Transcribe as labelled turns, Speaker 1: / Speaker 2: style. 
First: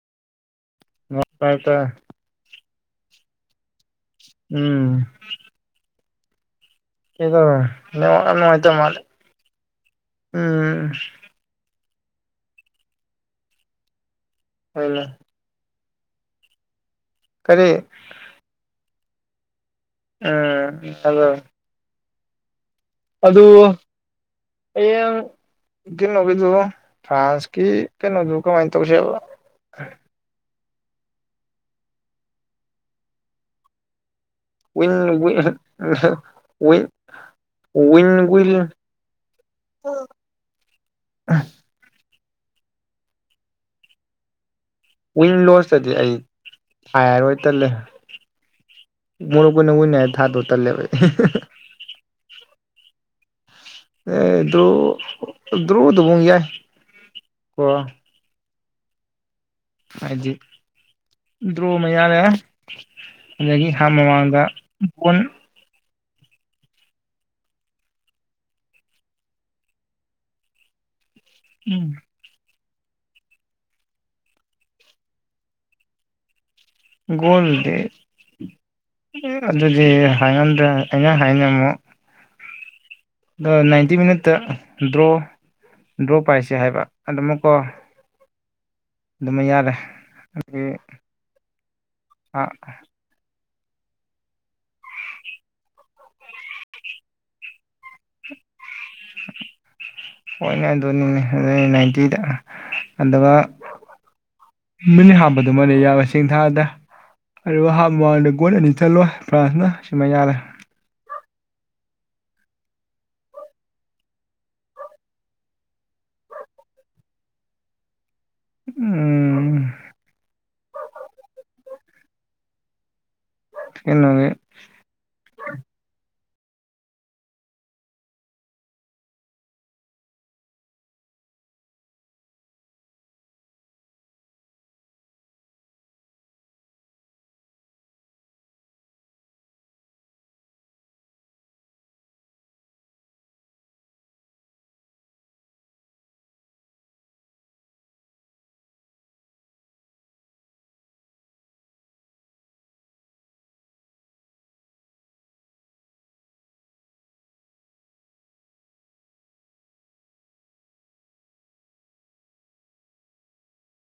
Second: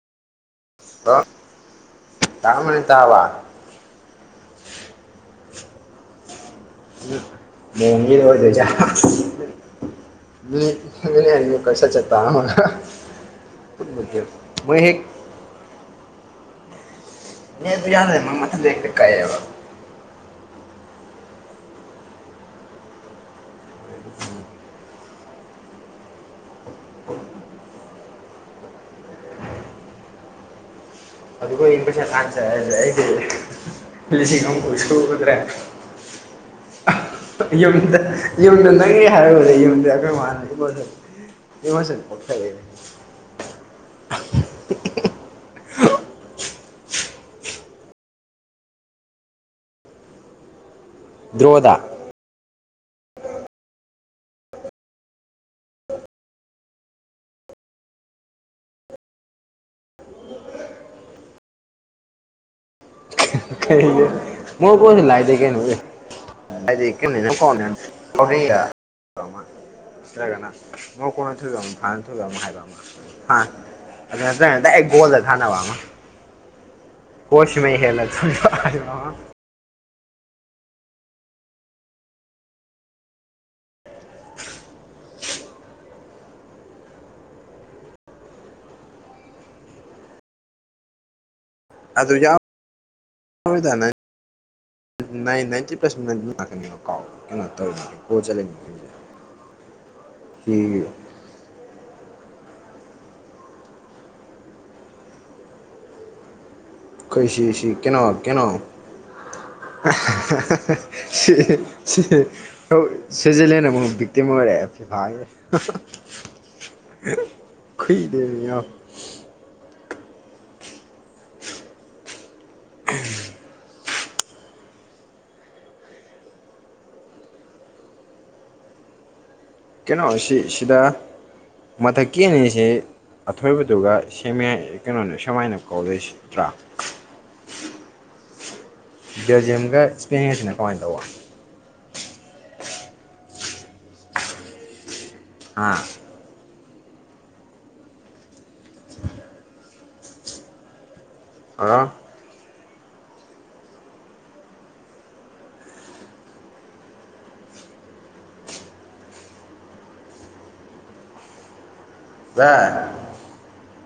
Speaker 1: ꯃꯥꯏꯇ
Speaker 2: ꯇꯥꯃꯔꯤ ꯇꯕ
Speaker 1: ꯎꯝ
Speaker 2: ꯎ
Speaker 1: ꯀꯩꯗꯧꯔꯦ
Speaker 2: ꯃꯣꯡ
Speaker 1: ꯅꯦꯠꯋꯥꯛ
Speaker 2: ꯍ
Speaker 1: ꯌꯥꯝ ꯅꯨꯡꯉꯥꯏꯇ ꯃꯥꯜꯂꯦ ꯎꯝ
Speaker 2: ꯆꯣꯖ ꯑꯔꯤ ꯀꯁ ꯆꯠꯇ
Speaker 1: ꯍꯂ
Speaker 2: ꯅ
Speaker 1: ꯀꯔꯤ
Speaker 2: ꯑꯗꯨ ꯌꯥꯗꯦ ꯃꯪ ꯃꯊꯟꯗ ꯍꯛꯇ ꯀꯥꯏꯑꯦꯕ
Speaker 1: ꯎꯝ ꯑꯗꯣ ꯑꯗꯨ ꯍꯌꯦꯡ ꯀꯩꯅꯣꯒꯤꯗꯨ ꯐ꯭ꯔꯥꯟꯁꯀꯤ ꯀꯩꯅꯣꯗꯨ ꯀꯃꯥꯏꯅ ꯇꯧꯁꯦꯕ
Speaker 2: ꯑꯗꯨꯒꯣ ꯏꯟ ꯄꯁ ꯀꯥꯟꯁꯦ
Speaker 1: [unintelligible]
Speaker 2: ꯌꯨꯝꯗ
Speaker 1: ꯋꯤꯟ ꯋꯤꯟ
Speaker 2: ꯌꯨꯝꯗ ꯅꯪꯉꯦ ꯍꯥꯏꯔꯕꯗ ꯌꯨꯝꯗ ꯑꯩꯈꯣꯏ ꯃꯥꯜꯂꯦꯣ ꯏꯕꯁ ꯑꯣ ꯂꯩ
Speaker 1: ꯋꯤꯟ ꯂꯣꯁꯇꯗꯤ ꯑꯩ ꯍꯥꯏꯔꯔꯣꯏ ꯇꯜꯂꯦ ꯃꯨꯣꯏꯅ ꯍꯨ ꯅ ꯊꯥꯗ ꯎ ꯇꯔꯂꯦꯚ
Speaker 2: ꯗ꯭ꯔꯣꯗ
Speaker 1: ꯑꯦ ꯗ꯭ꯔꯨ ꯗ꯭ꯔꯨꯗꯕꯨꯡ ꯌꯥꯏ ꯀꯣ ꯍꯥꯏꯗꯤ ꯏꯗ꯭ꯔꯣ ꯃꯌꯥꯅꯦꯦ
Speaker 2: ꯀ ꯃꯑꯣ ꯀꯣꯁꯨ
Speaker 1: ꯒꯣꯜ
Speaker 2: ꯂꯥꯏꯗꯦ ꯀꯦ ꯐ ꯃꯣꯏ ꯀꯣꯟꯅ ꯊ ꯐꯦ ꯍꯥꯏꯕ ꯑꯗꯨ ꯅꯠꯇ ꯣꯜꯗ ꯊꯥꯅꯕ ꯑꯃ
Speaker 1: ꯒꯣꯜꯗꯦ
Speaker 2: ꯊ
Speaker 1: ꯑꯗꯨꯗꯤ ꯍꯥꯏꯉꯝꯗ꯭ꯔꯦ ꯑꯩꯅ ꯍꯥꯏꯅꯤꯡꯝꯃꯨ ꯑ ꯅꯥꯏꯟꯇꯤ ꯃꯤꯅꯠꯇ ꯗ꯭ꯔꯣ ꯗ꯭ꯔꯣ ꯄꯥꯏꯁꯦ ꯍꯥꯏꯕ ꯑꯗꯨ ꯑꯃꯨꯛꯀꯣ ꯑꯗꯨꯃ ꯌꯥꯔꯦ ꯑꯗꯒꯤ
Speaker 2: ꯑꯗꯨ ꯌꯥ ꯌꯥꯎꯗꯅ ꯅꯥ ꯅꯥꯏꯟꯇꯤ ꯄꯔꯁꯦꯟ ꯂꯥꯛꯀꯅꯤꯕ ꯀꯣ ꯀꯩꯅꯣ ꯇꯧꯔꯤꯅꯦꯦ ꯀꯣꯠꯠꯂꯁꯦ
Speaker 1: ꯍꯣꯏꯅꯦ ꯑꯗꯨꯅꯤꯅꯦ ꯑꯗꯨ ꯅꯥꯏꯟꯇꯤꯗ ꯑꯗꯨꯒ ꯃꯤꯅꯤ ꯍꯥꯞꯄꯗꯨꯃꯜꯂꯦ ꯌꯥ ꯆꯦꯡ ꯊꯥꯗ
Speaker 2: ꯁꯤ
Speaker 1: ꯑꯗꯨꯒ
Speaker 2: ꯁꯤ
Speaker 1: ꯍꯥ
Speaker 2: ꯀꯩꯅꯣ
Speaker 1: ꯃꯜꯗ
Speaker 2: ꯀꯩꯅꯣ
Speaker 1: ꯒꯣꯜ ꯑꯅꯤ ꯆꯠꯂꯣꯏ ꯐ꯭ꯔꯥꯟꯁꯅ ꯁꯤꯃ ꯌꯥꯜꯂꯦ
Speaker 2: [unintelligible] ꯁ꯭ꯋꯤꯖꯔꯂꯦꯟꯗ ꯑꯃꯨꯛ ꯕꯤꯛꯇꯤꯝ ꯑꯣꯏꯔꯛꯑꯦ ꯐꯐꯥꯦ ꯈꯩꯗꯅꯤ
Speaker 1: ꯎꯝ
Speaker 2: ꯎ
Speaker 1: ꯁꯤꯦꯡꯩꯅꯅꯦ
Speaker 2: ꯀꯩꯅꯣꯁꯤ ꯁꯤꯗ ꯃꯊꯛꯀꯤ ꯑꯅꯤꯁꯤ ꯑꯊꯣꯏꯕꯗꯨꯒ ꯁꯦꯝꯃꯦꯏ ꯀꯩꯅꯣꯅ ꯁꯨꯃꯥꯏꯅ ꯀꯧ ꯂꯩꯁꯤꯗ꯭ꯔꯥ ꯗꯤꯖꯦꯝꯒ ꯏꯁꯄꯦꯡꯒꯁꯤꯅ ꯀꯃꯥꯏꯅ ꯇꯧꯕ ꯑꯥ ꯍꯥ ꯋꯥ